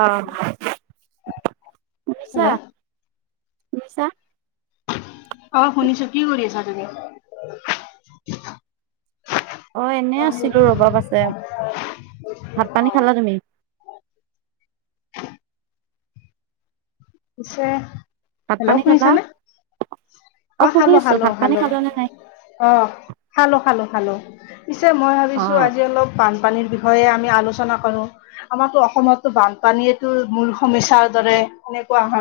আহ মিছা হেল্ল' নিছা। অ শুনিছো কি কৰি আছা তুমি। অ এনে আছিলো ৰবাব আছে ভাত পানী খালা তুমি। [unintelligible] পিছে। ভাত হেল্ল' পানী খালা শুনিছানে? অ শুনি খালো আছো খালো ভাত পানী খালো খালা নে নাই? অ খালো খালো খালো। পিছে মই ভাবিছোঁ অ' আজি অলপ বান বানপানীৰ বিষয়ে আমি আলোচনা কৰো আমাৰো অসমতো বানপানীটো মূল সমস্যাৰ দৰে এনে কোৱা হ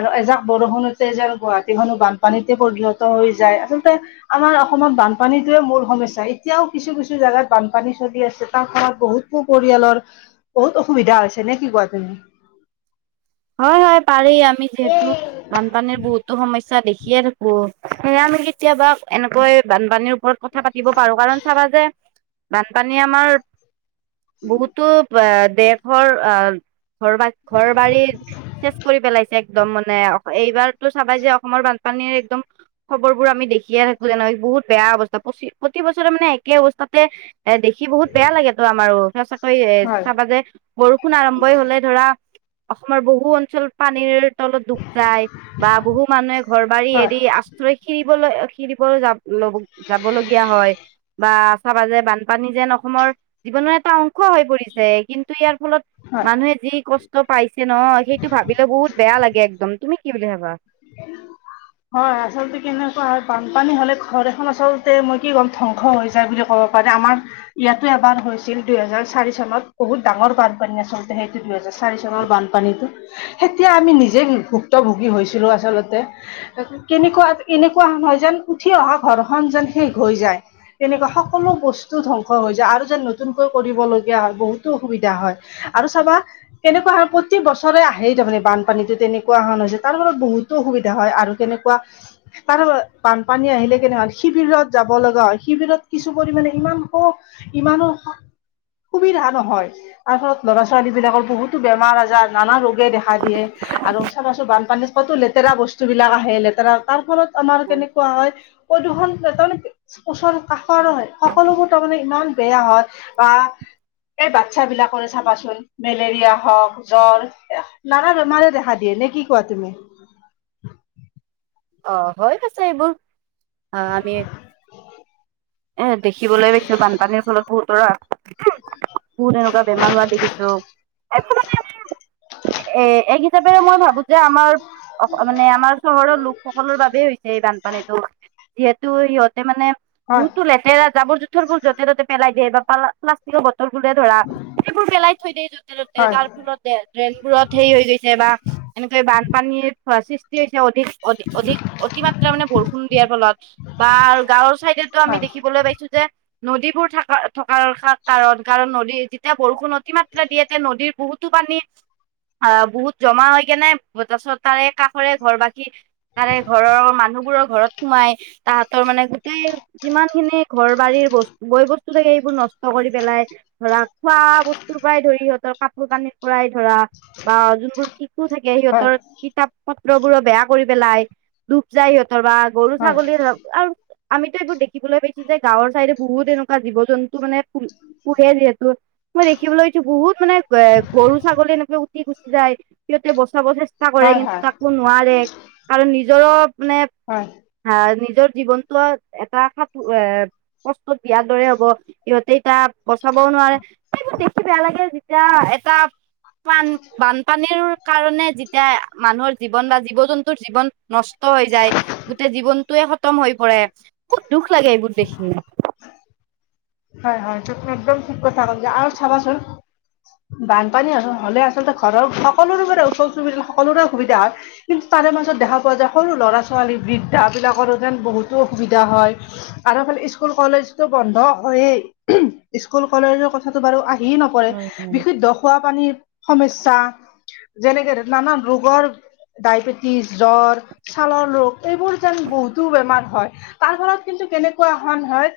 আৰু এজাক বৰষুণতে যোৰ গুৱাহাটীখনো বানপানীতে পৰিণত হৈ যায় আচলতে। আমাৰ অসমত বানপানীতয়ে মূল সমস্যা এতিয়াও কিছু কিছু জাগাত বানপানী চলি আছে তাৰ ফলত বহুত পৰিয়ালৰ বহুত অসুবিধা হৈছে নে কি কোৱা তুমি। হয় হয় পাৰ আমি যিহেতু বানপানীৰ বহুতো সমস্যা দেখিয়ে থাকো আমি কেতিয়াবা এনেকৈ বানপানীৰ ওপৰত কথা পাতিব পাৰো কাৰণ চাবা যে। বানপানী আমাৰ বহুতো এ দেশৰ অহ ঘৰ বা ঘৰ বাৰীত। কৰি পেলাইছে একদম মানে এইবাৰতো চাবাই যে অসমৰ। পানীৰ একদম খবৰ বোৰ আমি দেখিয়ে থাকো যেনে বহুত বেয়া অৱস্থা প্ৰতি বছৰে মানে একে অৱস্থা। তাতে এ দেখি বহুত বেয়া লাগেত তো আমাৰো ত এ হয় চাবা যে বৰষুণ আৰম্ভই হলে ধৰা অসমৰ বহু অঞ্চল পানীৰ তলত ডুব যায় বা বহু মানুহে ঘৰ বাৰী হয় এৰি আশ্ৰয় খৰিবলৈ দীপৰো যাব ল যাব লগগীয়া হয় বা চাবা যে বানপানী যেন অসমৰ। জীৱনৰ এটা অংশ হৈ পৰিছে কিন্তু ইয়াৰ ফলত হয়। মানুহে যি কষ্ট পাইছে ন সেইটো ভাবিলে বহুত বেয়া লাগে একদম তুমি। কি বুলি ভাবা [unintelligible] হয় আচলতে কেনেকুৱা হয় বানপানী হলে ঘৰ এখন আচলতে মই কি ক'ম ধ্বংস হৈ যায় বুলি ক'ব। কব পাৰি আমাৰ ইয়াতো এবাৰ হৈছিল দুহেজাৰ চাৰি চনত বহুত ডাঙৰ কোম্পানী আচলতে সেইটো দুহেজাৰ। চাৰি চনৰ বানপানীতো তেতিয়া আমি নিজে ভুক্ত ভুগী হৈছিলো আচলতে আচলতে কেনেকুৱা এনেকুৱা নহয় যেন উঠি অহা ঘৰখনন যেন শেষ হৈ যায় তেনেকুৱা সকলো বস্তু ধ্বংস হৈ যায় আৰু যেন নতুনকৈ কৰিবলগীয়া হয় বহুতো অসুবিধা হয় আৰু চাবা কেনেকুৱা প্ৰতি বছৰে আহেই তাৰমানে বানপানীতো তেনেকুৱা হৰণ হৈছে তাৰৰত বহুত অসুবিধা হয় আৰু কেনেকুৱা তাৰ বানপানী আহিলে কেনেকুৱা শিবিৰত যাব লগা হয় শিবিৰত কিছু পৰিমানে ইমান স ইমানো সুবিধা নহয় তাৰ ফলত ল'ৰা ছোৱালী বিলাকৰ বহুতো বেমাৰ আজাৰ নানা ৰোগে দেখা দিয়ে আৰু চাবা চুন বানপানীৰ লেতেৰা বস্তু বিলাক আহে লেতেৰা তাৰ ফলত আমাৰ কেনেকুৱা হয় প্ৰদূষণ তাৰমানে ওচৰ কাষৰ হয় সকলোবোৰ তাৰমানে ইমান বেয়া হয় বা এই বাচ্ছাবিলাকৰে চাবাচোন মেলেৰিয়া হওক জ্বৰ নানা বেমাৰে দেখা দিয়ে নে কি কোৱা তুমি অ হৈ গৈছে এইবোৰ আহ আমি এ দেখিবলৈ পাইছো বানপানীৰ ফলত বহুতৰ কোন এনেকুৱা বেমাৰ হোৱা দেখিছো। এ এক হিচাপেৰে মই ভাবো যে আমাৰ মানে আমাৰ চহৰৰ লোক। ল সকলৰ বাবেই হৈছে এই বানপানীটো যিহেতু সিহঁতে মানে হয় বহুতো লেতেৰা জাবৰ জোথৰ বোৰ যতে ততে পেলাই দিয়ে বা প্লাষ্টিকৰ। ফো ধৰা সেইবোৰ পেলাই থৈ দিয় য'তে ত'তে হয় তাৰ ফলত ড্ৰেইনবোৰত হেৰি হৈ গৈছে বা এনেক বান্ধপানী সৃষ্টি হয় হৈছে অধিক অ অধিক অতিমাত্ৰা মানে বৰষুণ দিয়াৰ ফলত বা গাঁৱৰ চাইডো আমি হয় দেখিবলৈ পাইছো যে নদীবোৰ থকা থকাৰ কাৰণ কাৰণ নদী যেতিয়া বৰষুণ অতিমাত্ৰা দিয়ে এতিয়া নদীৰ বহুতো অ বহুত জমা হয় কে নাই তাৰিছত তাৰে কাষৰে ঘৰ বাসী তাৰে ঘৰৰ মানুহবোৰৰ ঘৰত সোমাই তাহাঁতৰ মানে গোটেই যিমান খিনি ঘৰ বাৰীৰ বস্তু গৈ বস্তু থাকে সেইবোৰ নষ্ট কৰি পেলাই ধৰা খোৱা বস্তুৰ পৰাই ধৰি সিহঁতৰ কাপোৰ কানিৰ পৰাই ধৰা বা যোনবোৰ শিকো থাকে হয় সিহঁতৰ কিতাপ পত্ৰবোৰো বেয়া কৰিব পেলাই ডুব যায় সিহঁতৰ বা গৰু হয় ছাগলী ধৰক আৰু আমিতো এইবোৰ দেখিবলৈ পাইছো যে গাঁৱৰ ছাইদে বহুত এনেকুৱা জীৱ জন্তু মানে পোহে যিহেতু মই দেখিবলৈছো বহুত মানে এ গৰু ছাগলী এনেকে গুচি যায় সিহঁতে বচাব চেষ্টা কৰে হয় কিন্তু হয় তাকো নোৱাৰে কাৰণ নিজৰো মানে হয় হা নিজৰ জীৱনতটো এটা স এ কষ্টত বিয়াৰ দৰে হ'ব সিহঁতে এতিয়া বচাবও নোৱাৰে সেইবোৰ দেখি বেয়া লাগে যেতিয়া এটা পান বানপানীৰ কাৰণে যেতিয়া মানুহৰ জীৱন বা জীৱ জন্তুৰ জীৱন নষ্ট হৈ যায় গোটেই জীৱনতোয়ে স [unintelligible] উ্তম হৈ পৰে খুত দুখ লাগে এইবোৰ দেখি হয় হয় তি একদম ঠিক কথা কৈছা যে আৰু চাবাচোন বানপানী হলে আচলতে ঘৰৰ সকলোৰে পৰা ওচৰ চুব সকলোৰে সুবিধা হয় কিন্তু তাৰে মাজত দেখা পোৱা যায় সৰু ল'ৰা ছোৱালী বৃদ্ধা বিলাকৰো যেন বহুতো অসুবিধা হয় আৰু [unintelligible] স্কুল কলেজতো বন্ধ হয়য়ে স্কুল কলেজৰ কথাটো বাৰু আ হ নকৰে হয় বিশুদ্ধ খোৱাপানীৰ সমস্যা যেনেকে নানান ৰোগৰ ডায়বেটিছ জ্বৰ ছালৰ ৰোগ এইবোৰ যেন বহুতো বেমাৰ হয় তাৰ ফলত কিন্তু কেনেকুৱা [unintelligible] হয়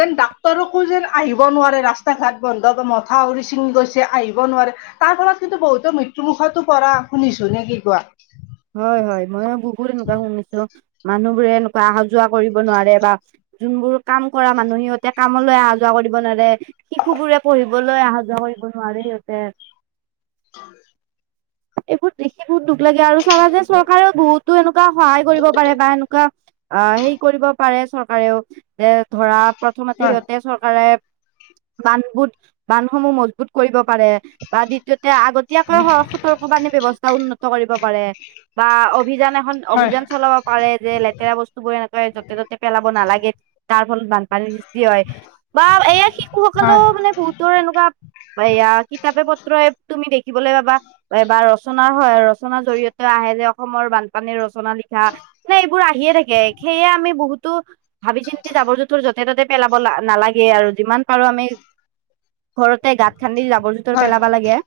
যেন ডাক্তৰকো যেন আহিব নোৱাৰে ৰাস্তা ঘাট বন্ধ বা মথাউৰি ছিঙি গৈছে আহিব নোৱাৰে তাৰ ফলত কিন্তু বহুতো মৃত্যু মুুখতো পৰা শুনিছো নে কি কোৱা হয় হয় ময়ো বহুত এনেকুৱা শুনিছো মানুহ বোৰে এনেকুৱা আহ যোৱা কৰিব নোৱাৰে বা যোনবোৰ কাম কৰা মানুহ সিহঁতে কামলৈ অহা যোৱা কৰিব নোৱাৰে শিশু বোৰে পঢ়িবলৈ অহা যোৱা কৰিব মই নোৱাৰি তাতে [unintelligible] হয় এইবোৰ দেখি বহুত দুখ লাগে আৰু চাবা যে চৰকাৰেও বহুতো এনেকুৱা সহায় কৰিব পাৰে বা এনেকুৱা অ হেৰি কৰিব পাৰে চৰকাৰেও যে ধৰা প্ৰথমতে সিহঁতে হয় চৰকাৰে বানবুত বান্ধসমূহ মজবুত কৰিব পাৰে বা দ্বিতীয় তে আগতীয়াকৈ হ স্থানীয় ব্যৱহাৰ উন্নত কৰিব পাৰে বা অভিযান এখন হয় অভিযান চলাব পাৰে যে লেতেৰা বস্তু বোৰ য'তে ত'তে পেলাব নালাগে তাৰ ফলত বানপানীৰ সৃষ্টি হয় বা এইয়া শিশুসকলেও হয় মানে বহুতৰ এনেকুৱা এয়া কিতাপে পত্ৰ তুমি দেখিবলৈ পাবা এই বা ৰচনাৰ হয় ৰচনাৰ জৰিয়তে আহে যে অসমৰ বানপানীৰ ৰচনা ৰচনা লিখা নে এইবোৰ আহিয়ে থাকে সেয়ে আমি বহুতো ভাবি চিন্তি জাবৰ জোঁথৰ যতে ত'তে পেলাবা নালাগে আৰু যিমান পাৰো আমি ঘৰতে গাঁত খান্দি জাবৰ জোতৰ হয় পেলাবা লাগে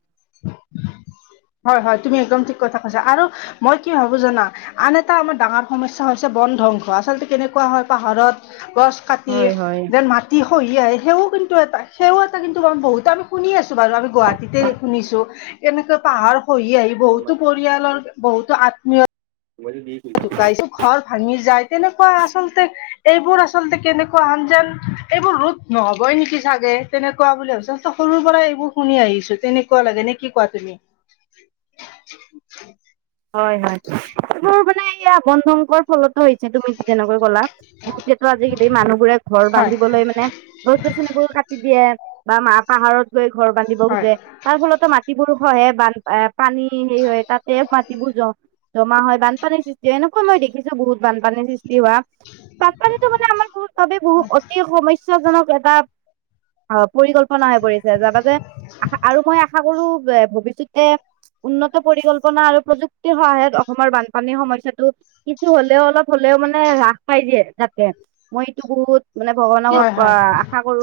হয় হয় তুমি একদম ঠিক কথা কৈছা আৰু মই কি ভাবো জানা আন এটা আমাৰ ডাঙৰ সমস্যা হৈছে বন ধ্বংস আচলতে কেনেকুৱা হয় পাহাৰত গছ কাটি হয় হয়। যেন মাটি খহি আহে সেও কিন্তু এটা সেও এটা কিন্তু বহুত আমি শুনি আছো বাৰু আমি গুৱাহাটীতে শুনিছো এনেকে পাহাৰ খহি আহি বহুতো পৰিয়ালৰ বহুতো আত্মীয় ধোকাইছে ঘৰ ভাঙি যায় তেনেকুৱা আচলতে এইবোৰ আচলতে কেনেকুৱা যেন এইবোৰ ৰোধ নহবই নেকি চাগে তেনেকুৱা বুলি ভাবি সৰুৰ পৰা এইবোৰ শুনি আহিছো তেনেকুৱা লাগে নে কি কোৱা তুমি হয় হয় এইবোৰ মানে এয়া বনধ্বংস ফলত হৈছে তুমি যেনেকৈ কলা বহুতো আজিকালি মানুহবোৰে ঘৰ হয় বান্ধিবলৈ মানে গছ গছনি বোৰ কাটি দিয়ে বা মা পাহাৰত গৈ ঘৰ বান্ধিব হয় খোজে তাৰ ফলতো মাটিবোৰ খহে বান পানী সেৰি হয় তাতে মাটিবোৰ জ জমা হয় বানপানীৰ সৃষ্টি এনেকুৱা মই দেখিছো বহুত বানপানীৰ সৃষ্টি সৃষ্টি হোৱা বানপানীটো মানে আমাৰ বহুত বহুত অতি সমস্যা জনক এটা [unintelligible] পৰিকল্পনা হৈ পৰিছে যাবি যে আশা আৰু মই আশা কৰো যে ভৱিষ্যতে উন্নত পৰিকল্পনা আৰু প্ৰযুক্তিৰ সহায়ত অসমৰ বানপানীৰ সমস্যা টো কিছু হলেও অলপ হ'লেও মানে হ্ৰাস পাই দিয়ে তাকে মইএইটো বহুত মানে হয় ভগৱানক হয় আহ আশা কৰো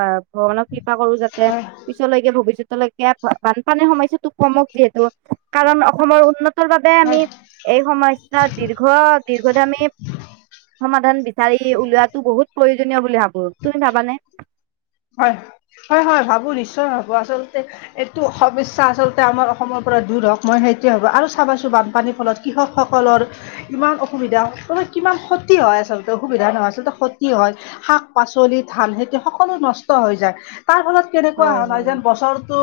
আহ ভগৱানক কৃপা কৰো যাতে হয় পিছলৈকে ভৱিষ্যত তলৈকে বানপানীৰ সমস্যাটো কমক যিহেতু কাৰণ অসমৰ উন্নত তৰ বহুত বাবে আমি হয় এই সমস্যাৰ দীৰ্ঘ দীৰ্ঘদমি সমাধান বিচাৰি ওলোৱাতো বহুত প্ৰয়োজনীয় বুলি ভাবো তুমি ভাবানে হয় হয় হয় ভাবো নিশ্চয় ভাবো আচলতে এইটো সঁবিচ্ছা আচলতে আমাৰ অসমৰ পৰা দূৰ হওঁক মই সেইটোৱে ভবোঁ আৰু চাবা ছোন বানপানীৰ ফলত কৃষকসকলৰ কিমান অসুবিধা কিমান ক্ষতি হয় আচলতে সুবিধা নহয় আচলতে ক্ষতি হয় শাক পাচলি ধান খেতি সকলো নষ্ট নষ্ট হৈ যায় তাৰ ফলত কেনেকুৱা হা হয় নাই হয় যেন বছৰটো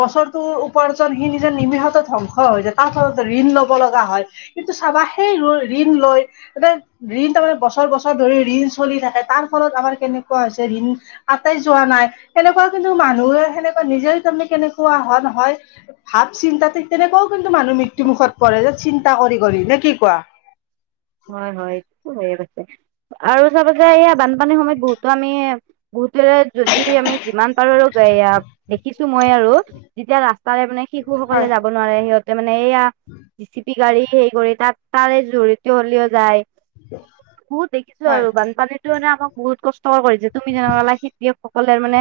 বছৰটোৰ উপাৰ্জন সি নিজে নিমিষতে ধ্বংস হৈ যায় তাৰ ফলত ঋণ ল'ব লগা হয় কিন্তু চাবা সেই ঋণ লৈ মানে ঋণ তাৰে বছৰ বছৰ ধৰি ঋণ চলি থাকে তাৰ ফলত আমাৰ কেনেকুৱা হৈছে ঋণ আতাই যোৱা নাই এনেকুৱা কিন্তু মানুহে সেনেকুৱা নিজেই তাৰমানে কেনেকুৱা হয় নহয় ভাৱ চিন্তা ঠিক তেনেকও কিন্তু মানুহ মৃত্যু মুুখত পৰে যে চিন্তা কৰি কৰি নে কি কোৱা [unintelligible] হয় হয় এইটো হৈ গৈছে আৰু চাব যে এয়া বানপানীৰ সময়ত বহুতো আমি বহুত যদি আমি যিমান পাৰো আৰু দেখিছো মই আৰু যেতিয়া ৰাস্তাৰে মানে শিশু পুৰুষ সকলে হয় যাব নোৱাৰে সেই এয়া জি চি পি গাড়ী হে কৰি তাত তাৰে জড়িত হ'লেও যায় উ [unintelligible] বহুত দেখিছো আৰু বানপানীতো মানে আমাক বহুত কষ্টকৰ কৰিছে তুমি যেনেকুৱা কলা খেতিয়কসকলে মানে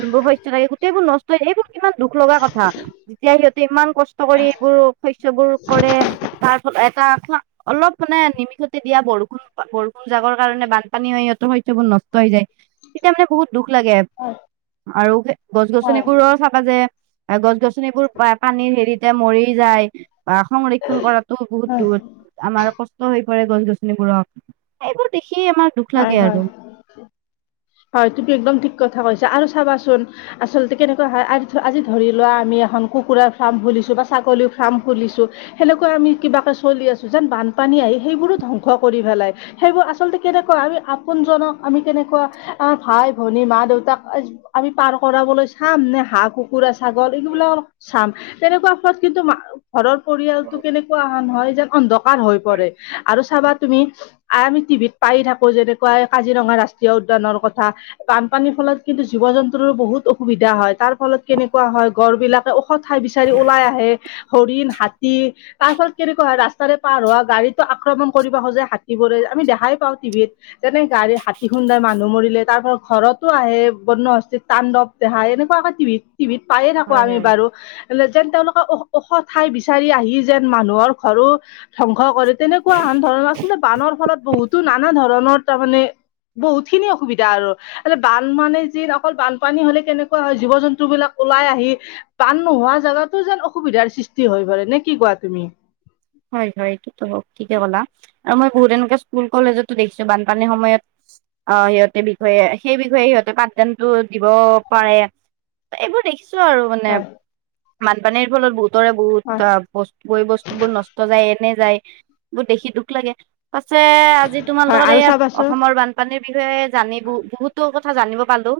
যোনবোৰ হৈছে লাগে গোটেইবোৰ নষ্ট ইমান দুখ লগা কথা যেতিয়া সিহঁতে ইমান কষ্ট কৰি এইবোৰ শস্যবোৰ কৰে তাৰপাছত এটা অলপ নিমিষতে দিয়া বৰষুণ বৰষুণ জাকৰ কাৰণে বানপানী হয় সিহঁতৰ শস্যবোৰ নষ্ট হৈ যায়। তেতিয়া মানে বহুত দুখ লাগে আৰু গছ হয় গছনিবোৰ চাবা যে গছ গছনিবোৰ পানীৰ হেৰিতে মৰি যায়। বা সংৰক্ষন কৰাতো বহুত হয় দূৰত আমাৰ কষ্ট হৈ পৰে গছ গছনিবোৰক এইবোৰ দেখি হয় হয় হয় তুমি একদম ঠিক কথা কৈছে আৰু চাবাচোন আচলতে কেনেকুৱা হয় আজি ধৰি লোৱা আমি এখন কুকুৰাৰ ফাৰ্ম খুলি। বা ছাগলী ফাৰ্ম খুলিছো সেনেকুৱা আমি কিবাকে চলি আছো যেন বানপানী আহি সেইবোৰো ধ্বংস। কৰি পেলাই সেইবোৰ আচলতে কেনেকুৱা আমি আপোনজনক আমি কেনেকুৱা আমাৰ ভাই ভনী মা দেউতাক আমি পাৰ কৰা চাম নে হাঁহ কুকুৰা ছাগলী এইবিলাক অলপ চাম তেনেকুৱা ফলত কিন্তু ঘৰৰ পৰিয়ালতটো কেনেকুৱা অহা নহয় যে অন্ধকাৰ হৈ পৰে আৰু চাবাত তুমি আমি টিভিত পাই থাকো যেনেকুৱা কাজিৰঙা ৰাষ্ট্ৰীয় উদ্যানৰ কথা বানপানীৰ ফলত কিন্তু জীৱ জন্তুৰো বহুত অসুবিধা হয় তাৰ ফলত কেনেকুৱা হয় গড় বিলাকে ওখ ঠাই বিচাৰি ওলাই আহে হৰিণ হাত তাৰপাত কেনেকুৱা হয় ৰাস্তাৰে পাৰ হোৱা গাড়ীতো আক্ৰমণ কৰিব খোজে হাতীবোৰে আমি দেখাই পাওঁ টিভিত যেনে গাড়ী হাতী খুন্দাই মানুহ মৰিলে তাৰপা ঘৰতো আহে বন্য হস্তিত তাণ্ডৱ দোই এনেকুৱে টিভিত টিভিত পায়ে থাকো হয় আমি হয় বাৰু যেন তেওঁলোক ওখ ঠাই বিচাৰি আহি যেন মানুহৰ ঘৰো ধ্বংস কৰে তেনেকুৱা আন ধৰণৰ আলতে বানৰ ফলত বহুতো নানা ধৰণৰ তাৰমানে বহুত খিনি অসুবিধা আৰু এ বান মানে যি অকল বানপানী হলে কেনেকুৱা হয় জীৱ জন্তু বিলাক ওলাই আহি বা নোহোৱা জেগাতো যেন অসুবিধাৰ সৃষ্টি হৈ পৰে নে কি কোৱা তুমি হয় হয় এইটোতো হ ঠিকে ক'লা আৰু মই বহুত এনেকে স্কুল কলেজতো দেখিছো বানপানীৰ সময়ত অ সিহঁতেৰ বিষয়ে সেই বিষয়ে সিহঁতে পাঠদানটো দিব পাৰে। এইবোৰ দেখিছো আৰু মানে হয় বানপানীৰ ফলত বহুতৰে বহুত হয় ব ব বস্তু বোৰ নষ্ট য এনে যায় বোৰ দেখি দুখ লাগে। [unintelligible] পাছে আজি হয় তোমালোকৰ আৰু এই চাবাচোন অসমৰ বানপানীৰ বিষয়ে জানিব বহুতো। কথা জানিব পালো।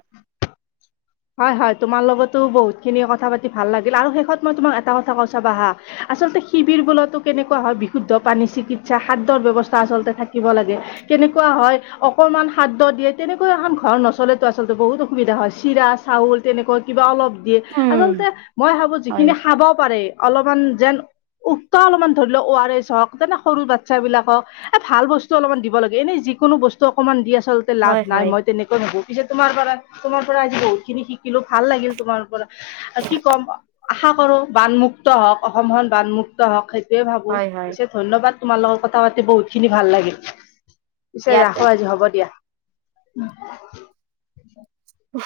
হয় হয় তোমাৰ লগতো বহুত খিনি কথা পাতি ভাল লাগিল আৰু শেষত মই তোমাক এটা কথা কৌ ছাবা হা আচলতে শিবিৰ বোলতো কেনেকুৱা হয় বিশুদ্ধ পানী চিকিৎসা খাদ্যৰ ব্যৱস্থা আচলতে থাকিব লাগে। কেনেকুৱা হয় অকণমান খাদ্য দিয়ে তেনেকুৱা এখন ঘৰ নচলেতো আচলতে বহুত অসুবিধা হয় চিৰা। চাউল তেনেকুৱা কিবা অলপ দিয়ে উম আচলতে মই ভাবো হয় যিখিনি খাব পাৰে অলপ যেন উকা অলপমান ধৰি লও অ আৰ এছ হওক তোন সৰু বাচ্ছাবিলাক হওক এ ভাল বস্তু অলপমান দিব লাগে এনেই যিকোনো বস্তু অকণমান দি আচলতে লাভ হয় নাই হয় মই তেনেকুৱা ভাবো পিছে তোমাৰ পৰা তোমাৰ পৰা আজি বহুত খিনি শিকিলো ভাল লাগিল তোমাৰ পৰা কি ক'ম আশা কৰো বান মুুক্ত হওক অসমখন বান মুুক্ত হওক সেইটোয়ে ভাবো হয় হয় নি ধন্যবাদ তোমাৰ লগত কথা পাতি বহুত খিনি ভাল লাগে পিছে ইয়াতে ৰাখো আজি হ'ব দিয়া। উ [unintelligible]